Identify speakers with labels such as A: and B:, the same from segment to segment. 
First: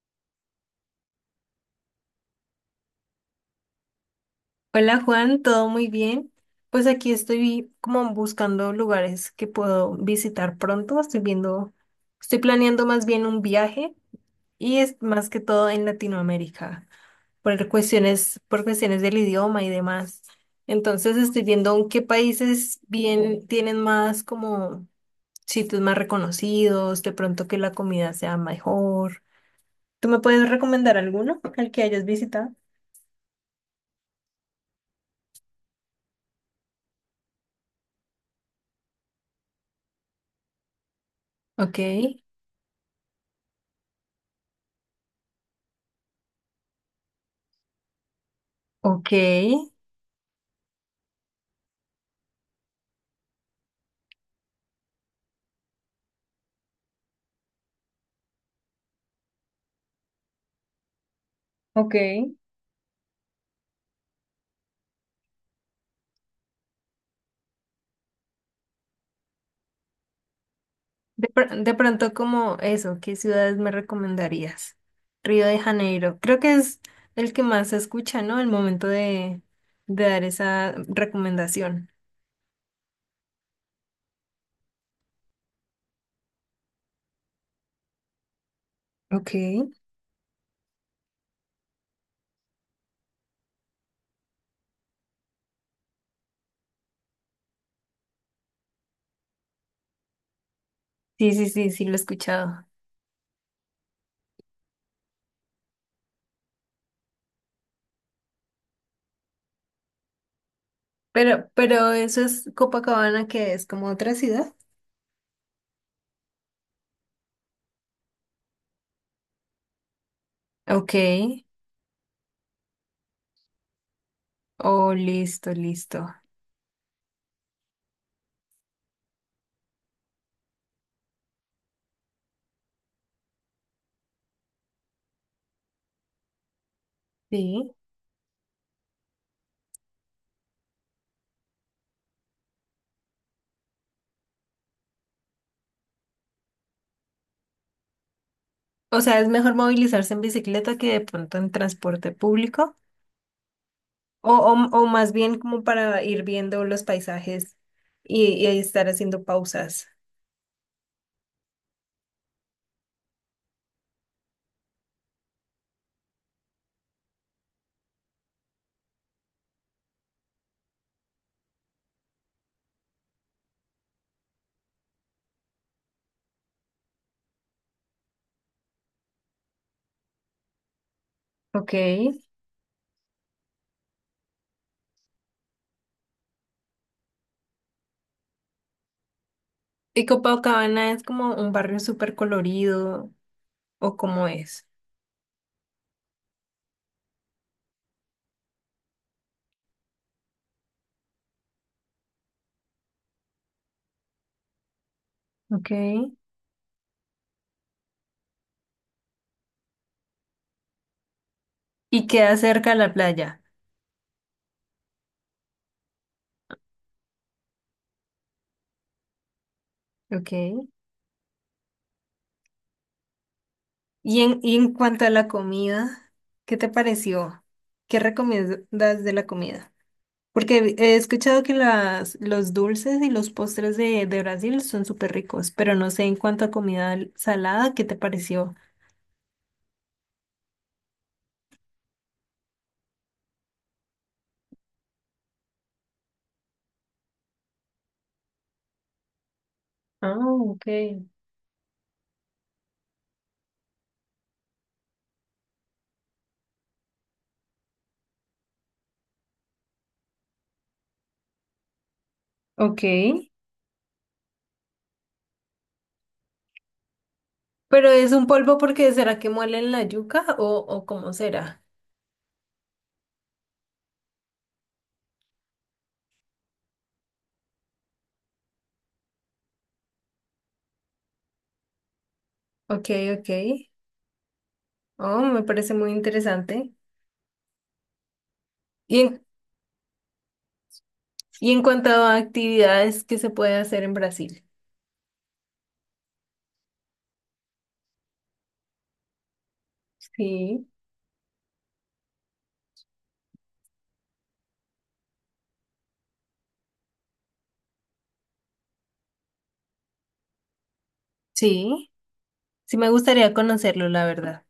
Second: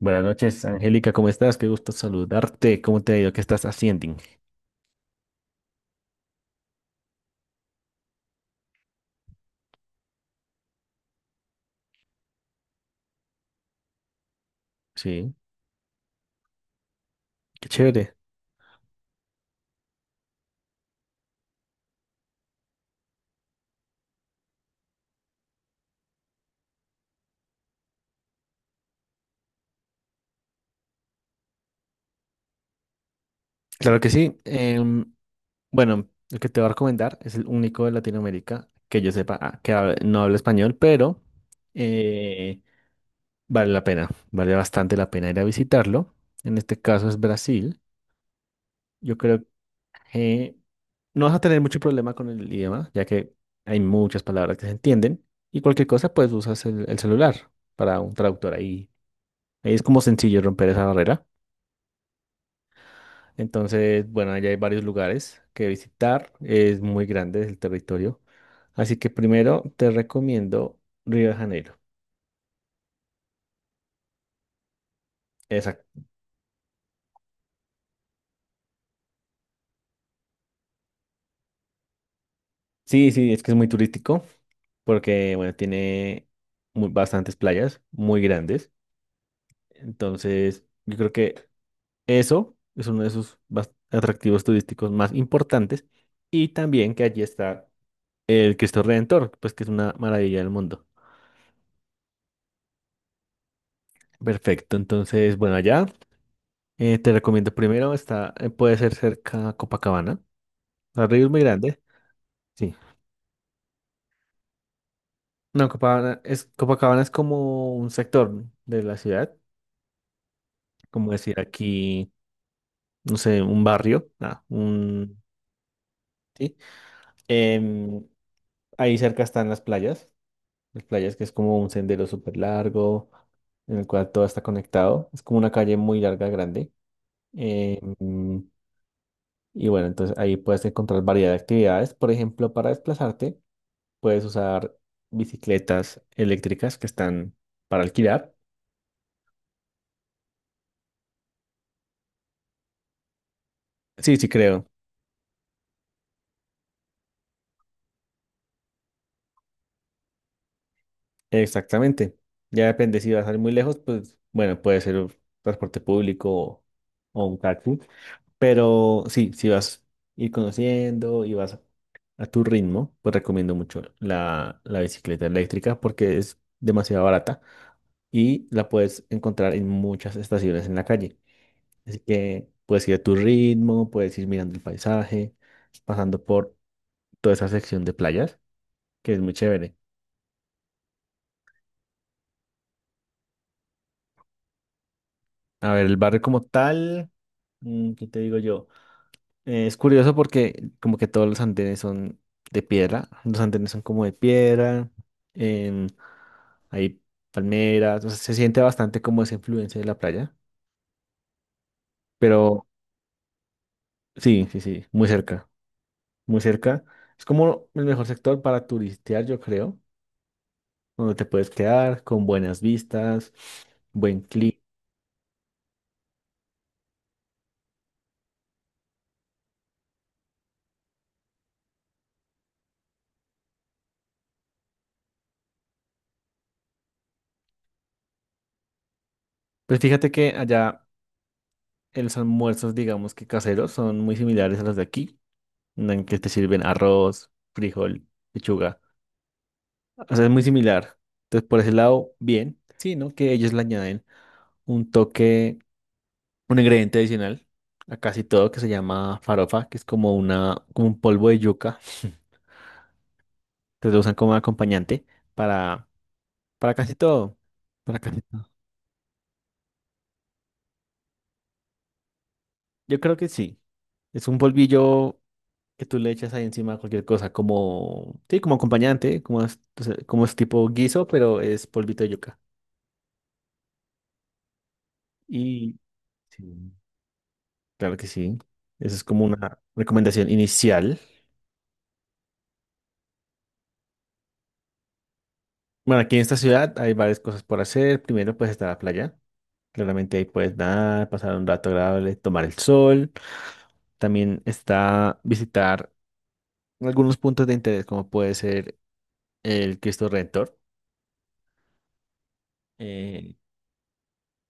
A: Buenas noches, Angélica, ¿cómo estás? Qué gusto saludarte. ¿Cómo te ha ido? ¿Qué estás haciendo?
B: Hola Juan, ¿todo muy bien? Pues aquí estoy como buscando lugares que puedo visitar pronto. Estoy viendo, estoy planeando más bien un viaje y es más
A: Sí,
B: que todo en Latinoamérica, por
A: qué chévere.
B: cuestiones, por cuestiones del idioma y demás. Entonces estoy viendo en qué países bien tienen más como sitios más reconocidos, de pronto que la comida sea mejor. ¿Tú me puedes recomendar alguno al que hayas visitado?
A: Claro que sí. Bueno, el que te voy a recomendar es el único de Latinoamérica que yo sepa ah, que no habla español, pero
B: Ok,
A: eh, vale la pena, vale bastante la pena ir a visitarlo. En este caso es Brasil. Yo creo
B: ok.
A: que no vas a tener mucho problema con el idioma, ya que hay muchas palabras que se entienden y cualquier cosa, pues usas el celular para un traductor ahí. Es como sencillo romper esa barrera.
B: Ok.
A: Entonces, bueno, allá hay varios lugares que visitar. Es muy grande el territorio. Así que primero te recomiendo Río de
B: De
A: Janeiro.
B: pronto como eso, ¿qué ciudades me recomendarías? Río de
A: Exacto.
B: Janeiro. Creo que es el que más se escucha, ¿no? El momento de dar esa recomendación.
A: Sí, sí, es que es muy turístico porque, bueno, tiene bastantes playas muy grandes.
B: Ok. Sí,
A: Entonces, yo creo que eso es uno de sus atractivos turísticos más importantes. Y también que allí está el Cristo Redentor, pues que es una maravilla del mundo.
B: sí, sí, sí, lo he escuchado.
A: Perfecto, entonces, bueno, allá. Te recomiendo primero, está, puede ser cerca a Copacabana. El río es muy
B: Pero,
A: grande.
B: pero eso es
A: Sí.
B: Copacabana, que es como otra ciudad.
A: No, Copacabana es como un sector de la ciudad,
B: Ok.
A: como decir aquí, no sé, un barrio, ah,
B: Oh,
A: un...
B: listo, listo.
A: Sí. Em, Ahí cerca están las playas que es como un sendero súper largo, en el cual todo está conectado. Es como una calle muy larga, grande.
B: Sí.
A: Em, y bueno, entonces ahí puedes encontrar variedad de actividades. Por ejemplo, para desplazarte. Puedes usar bicicletas eléctricas que están para alquilar.
B: O sea, es mejor movilizarse en bicicleta que de pronto en transporte público.
A: Sí, sí,
B: O, o,
A: creo.
B: o más bien como para ir viendo los paisajes y ahí estar haciendo pausas.
A: Exactamente. Ya depende si vas a ir muy lejos, pues bueno, puede ser un transporte público o un taxi. Pero sí, si vas a ir conociendo y vas a tu ritmo, pues recomiendo mucho la bicicleta eléctrica porque es demasiado barata y la puedes encontrar en muchas estaciones en la calle.
B: Ok.
A: Así que puedes ir a tu ritmo, puedes ir mirando el paisaje, pasando por toda esa sección de playas, que es muy chévere.
B: ¿Y Copacabana es como un barrio súper colorido o cómo es?
A: A ver, el barrio como tal, ¿qué te digo yo? Es curioso porque como que todos los andenes son de piedra, los andenes son como de piedra,
B: Ok.
A: em, hay palmeras, o sea, se siente bastante como esa influencia de la playa,
B: Y queda
A: pero
B: cerca a la playa.
A: sí, sí, sí, muy cerca, muy cerca. Es como el mejor sector para turistear, yo creo,
B: Ok.
A: donde te puedes quedar con buenas vistas, buen
B: Y
A: clima.
B: en cuanto a la comida, ¿qué te pareció? ¿Qué recomiendas de la comida? Porque he escuchado que los dulces y los postres de Brasil son súper ricos, pero no sé en cuanto a comida salada, ¿qué te pareció?
A: Pues fíjate que allá los almuerzos, digamos que caseros, son muy similares a los de aquí, en que te sirven arroz, frijol, lechuga. O
B: Ah,
A: sea, es muy
B: ok.
A: similar. Entonces, por ese lado, bien, sí, ¿no? Que ellos le añaden un toque, un ingrediente adicional a casi todo que se llama farofa, que es como una, como un polvo de yuca.
B: Ok.
A: Entonces lo usan como acompañante para, para casi todo.
B: Pero
A: Para
B: es
A: casi
B: un
A: todo.
B: polvo porque ¿será que muele en la yuca o cómo será?
A: Yo creo que sí. Es un polvillo que tú le echas ahí encima a cualquier cosa, como, sí, como acompañante, como es, o sea, como es tipo guiso, pero es polvito de yuca.
B: Ok, ok. Oh, me parece
A: Y
B: muy
A: sí,
B: interesante.
A: claro que sí. Esa
B: Y
A: es
B: en,
A: como una recomendación inicial.
B: y en cuanto a actividades que se puede hacer en Brasil.
A: Bueno, aquí en esta ciudad hay varias cosas por hacer. Primero, pues está la playa. Claramente ahí puedes
B: Sí,
A: nadar, pasar un rato agradable, tomar el sol. También está visitar algunos puntos de interés, como puede ser el Cristo Redentor.
B: sí. Sí me gustaría
A: Eh,
B: conocerlo, la verdad.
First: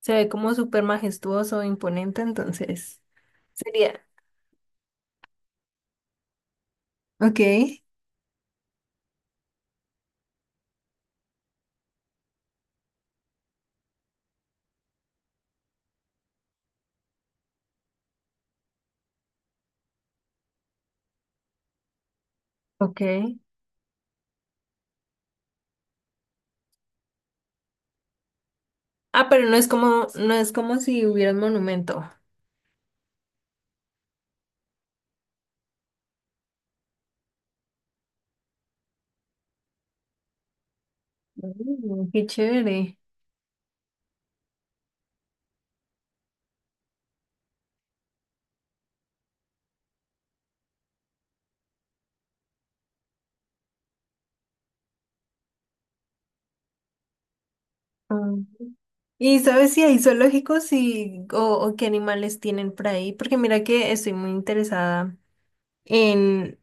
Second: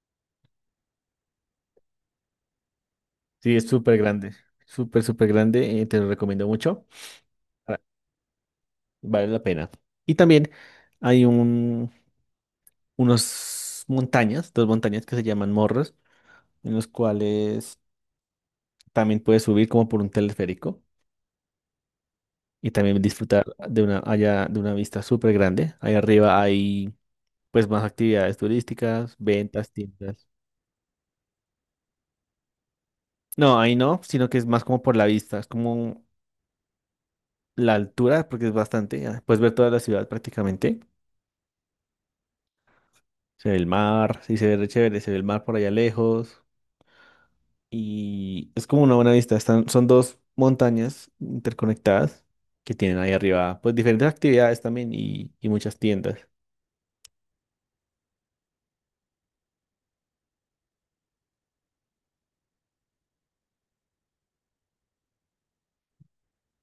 B: Se ve como súper majestuoso, imponente, entonces
A: Sí, es súper
B: sería.
A: grande, súper, súper grande, te lo recomiendo mucho,
B: Ok,
A: ah, vale la pena. Y también hay unos montañas, dos montañas que se llaman morros, en los cuales también puedes subir como por un teleférico y
B: ok.
A: también disfrutar de una, allá, de una vista súper grande. Ahí arriba hay pues más actividades turísticas,
B: Ah,
A: ventas, tiendas.
B: no es como si hubiera un monumento.
A: No, ahí no, sino que es más como por la vista, es como la altura, porque es bastante, ah, puedes ver toda la ciudad prácticamente.
B: Mm, qué chévere.
A: Se ve el mar, sí, se ve re chévere, se ve el mar por allá lejos. Y es como una buena vista. Están, son dos montañas interconectadas que tienen ahí arriba, pues diferentes actividades también y muchas tiendas.
B: ¿Y sabes si hay zoológicos o qué animales tienen por ahí? Porque mira que estoy muy interesada en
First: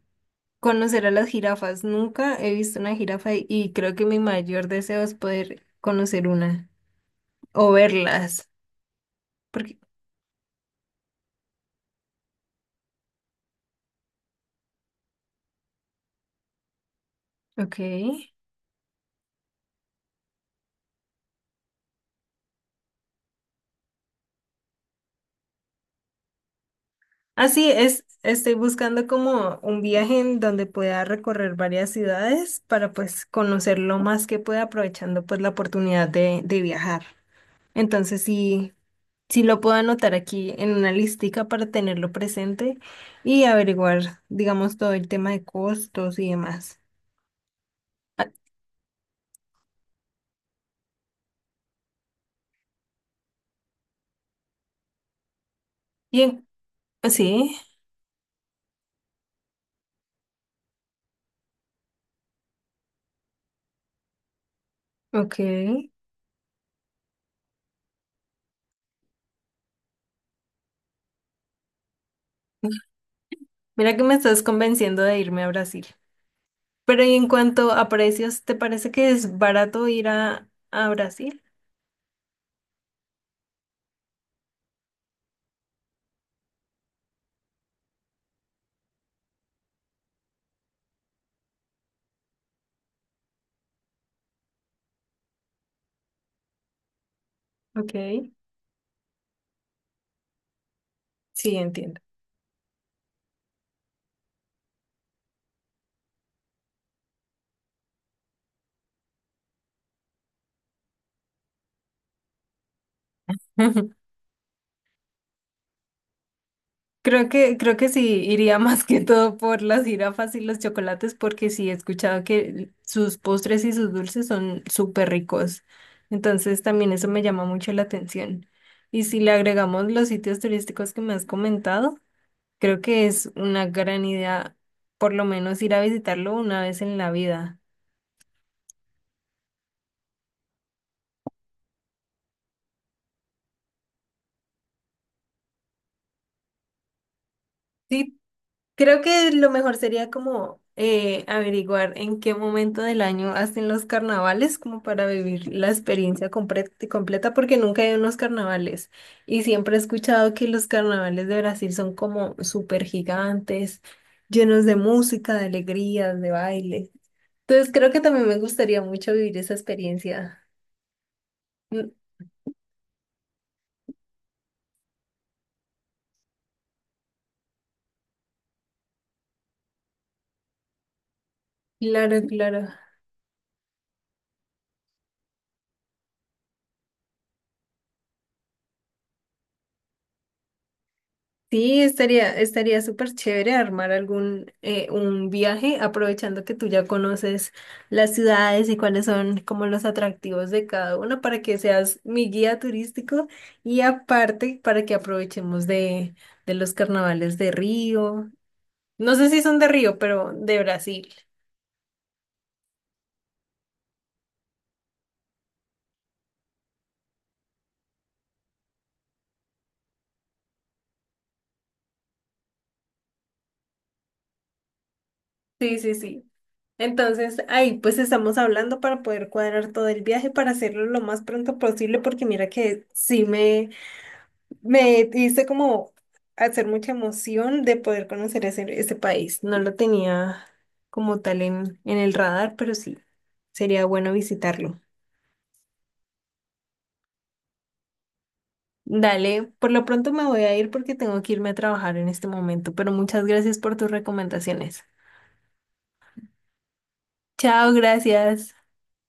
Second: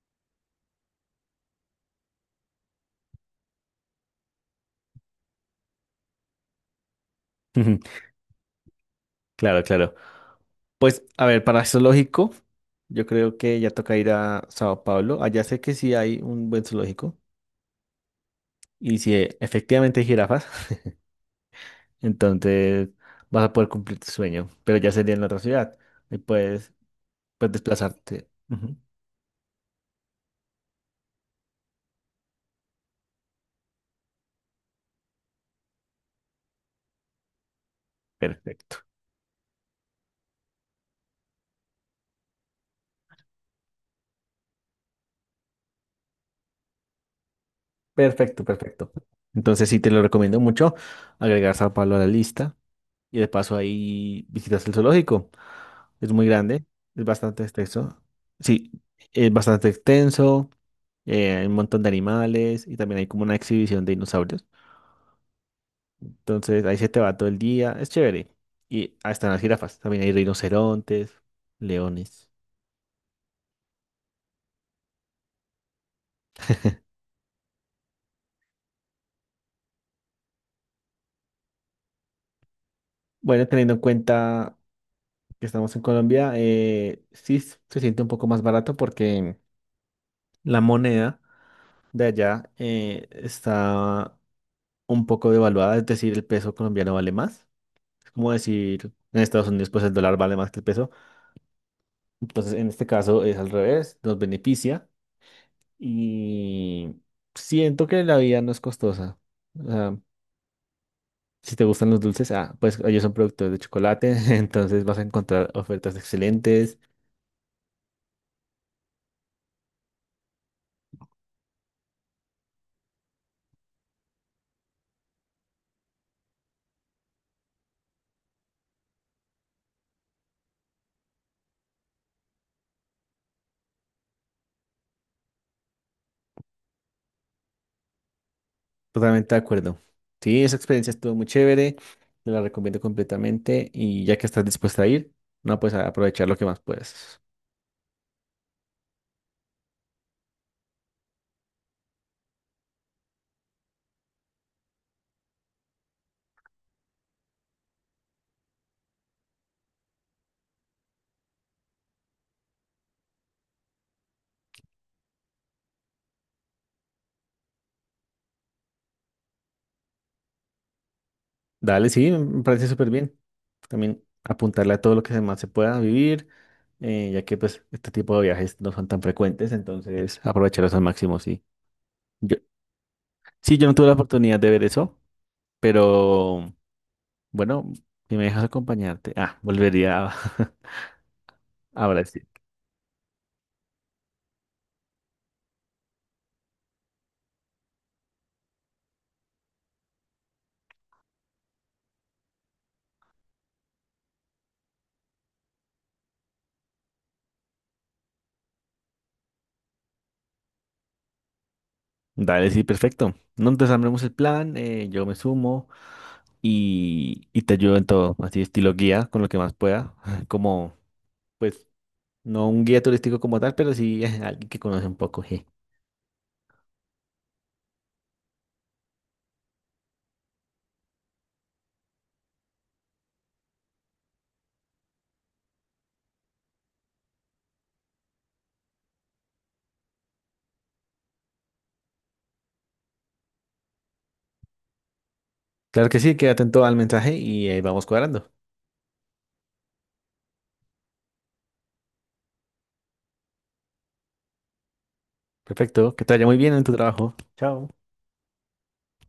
B: conocer a las jirafas. Nunca he visto una jirafa y creo que mi mayor deseo es poder conocer una o
A: Ujú.
B: verlas.
A: Claro,
B: Porque,
A: claro. Pues, a ver, para zoológico, yo creo que ya toca ir a Sao Paulo. Allá sé que sí hay un buen zoológico
B: ok.
A: y si efectivamente hay jirafas, entonces vas a poder cumplir tu sueño, pero ya sería en la otra ciudad y puedes, puedes
B: Así es,
A: desplazarte.
B: estoy
A: Ujú.
B: buscando como un viaje en donde pueda recorrer varias ciudades para pues conocer lo más que pueda aprovechando pues la oportunidad de viajar. Entonces sí,
A: Perfecto.
B: si lo puedo anotar aquí en una listica para tenerlo presente y averiguar, digamos, todo el tema de costos y demás.
A: Perfecto, perfecto. Entonces sí te lo recomiendo mucho agregar Sao Paulo a la lista y de paso ahí visitas el zoológico. Es
B: Y
A: muy
B: en-
A: grande, es bastante
B: sí,
A: extenso. Sí, es bastante extenso, hay un montón de animales y también hay como una exhibición de dinosaurios.
B: ok.
A: Entonces ahí se te va todo el día, es chévere. Y ahí están las jirafas, también hay rinocerontes, leones.
B: Mira que me estás convenciendo de irme a Brasil. Pero y en cuanto a precios, ¿te parece que es barato ir a Brasil?
A: Bueno, teniendo en cuenta que estamos en Colombia, sí se siente un poco más barato porque la moneda de allá está un poco devaluada, es decir, el peso colombiano vale más.
B: Ok,
A: Es como decir, en Estados Unidos pues el dólar vale más que el peso.
B: sí, entiendo.
A: Entonces, en este caso es al revés, nos beneficia y siento que la vida no es costosa. O sea, si te gustan los dulces, ah, pues ellos son productores de chocolate, entonces vas a encontrar ofertas excelentes.
B: Creo que sí iría más que todo por las jirafas y los chocolates, porque sí he escuchado que sus postres y sus dulces son súper ricos. Entonces también eso me llama mucho la atención. Y si le agregamos los sitios turísticos que me has comentado, creo que es una gran idea por lo menos ir a visitarlo una vez en la vida.
A: Totalmente de acuerdo. Sí, esa experiencia estuvo muy chévere, te la recomiendo completamente y ya que estás dispuesta a ir, no, pues a aprovechar lo que más puedes.
B: Sí, creo que lo mejor sería como averiguar en qué momento del año hacen los carnavales, como para vivir la experiencia completa, porque nunca he ido a unos carnavales. Y siempre he escuchado que los carnavales de Brasil son como súper gigantes, llenos de música, de alegrías, de baile. Entonces creo que también me gustaría mucho vivir esa experiencia.
A: Dale,
B: Mm,
A: sí, me parece súper bien. También apuntarle a todo lo que más se pueda vivir, ya que pues este tipo de viajes no son tan frecuentes, entonces aprovecharlos al máximo, sí.
B: claro,
A: Yo,
B: claro.
A: sí, yo no tuve la oportunidad de ver eso, pero bueno, si me dejas acompañarte, ah, volvería a,
B: Sí,
A: a Brasil.
B: estaría súper chévere armar algún un viaje, aprovechando que tú ya conoces las ciudades y cuáles son como los atractivos de cada una para que seas mi guía turístico y aparte para que aprovechemos de los carnavales de Río. No sé si son de Río, pero de Brasil.
A: Dale, sí, perfecto. No, entonces armemos el plan, yo me sumo y te ayudo en todo, así estilo guía, con lo que más pueda, como pues... No un guía turístico como tal, pero sí alguien que conoce un poco.
B: Sí, sí, sí. Entonces, ahí pues estamos hablando para poder cuadrar todo el viaje, para hacerlo lo más pronto posible, porque mira que sí me... Me hice como hacer mucha emoción de poder conocer ese país. No lo tenía como tal en el radar, pero sí, sería bueno visitarlo.
A: Claro que sí, quédate atento al mensaje y ahí vamos cuadrando.
B: Dale, por lo pronto me voy a ir porque tengo que irme a trabajar en este momento, pero muchas gracias por tus recomendaciones.
A: Perfecto, que te vaya muy bien en tu trabajo.
B: Chao,
A: Chao.
B: gracias.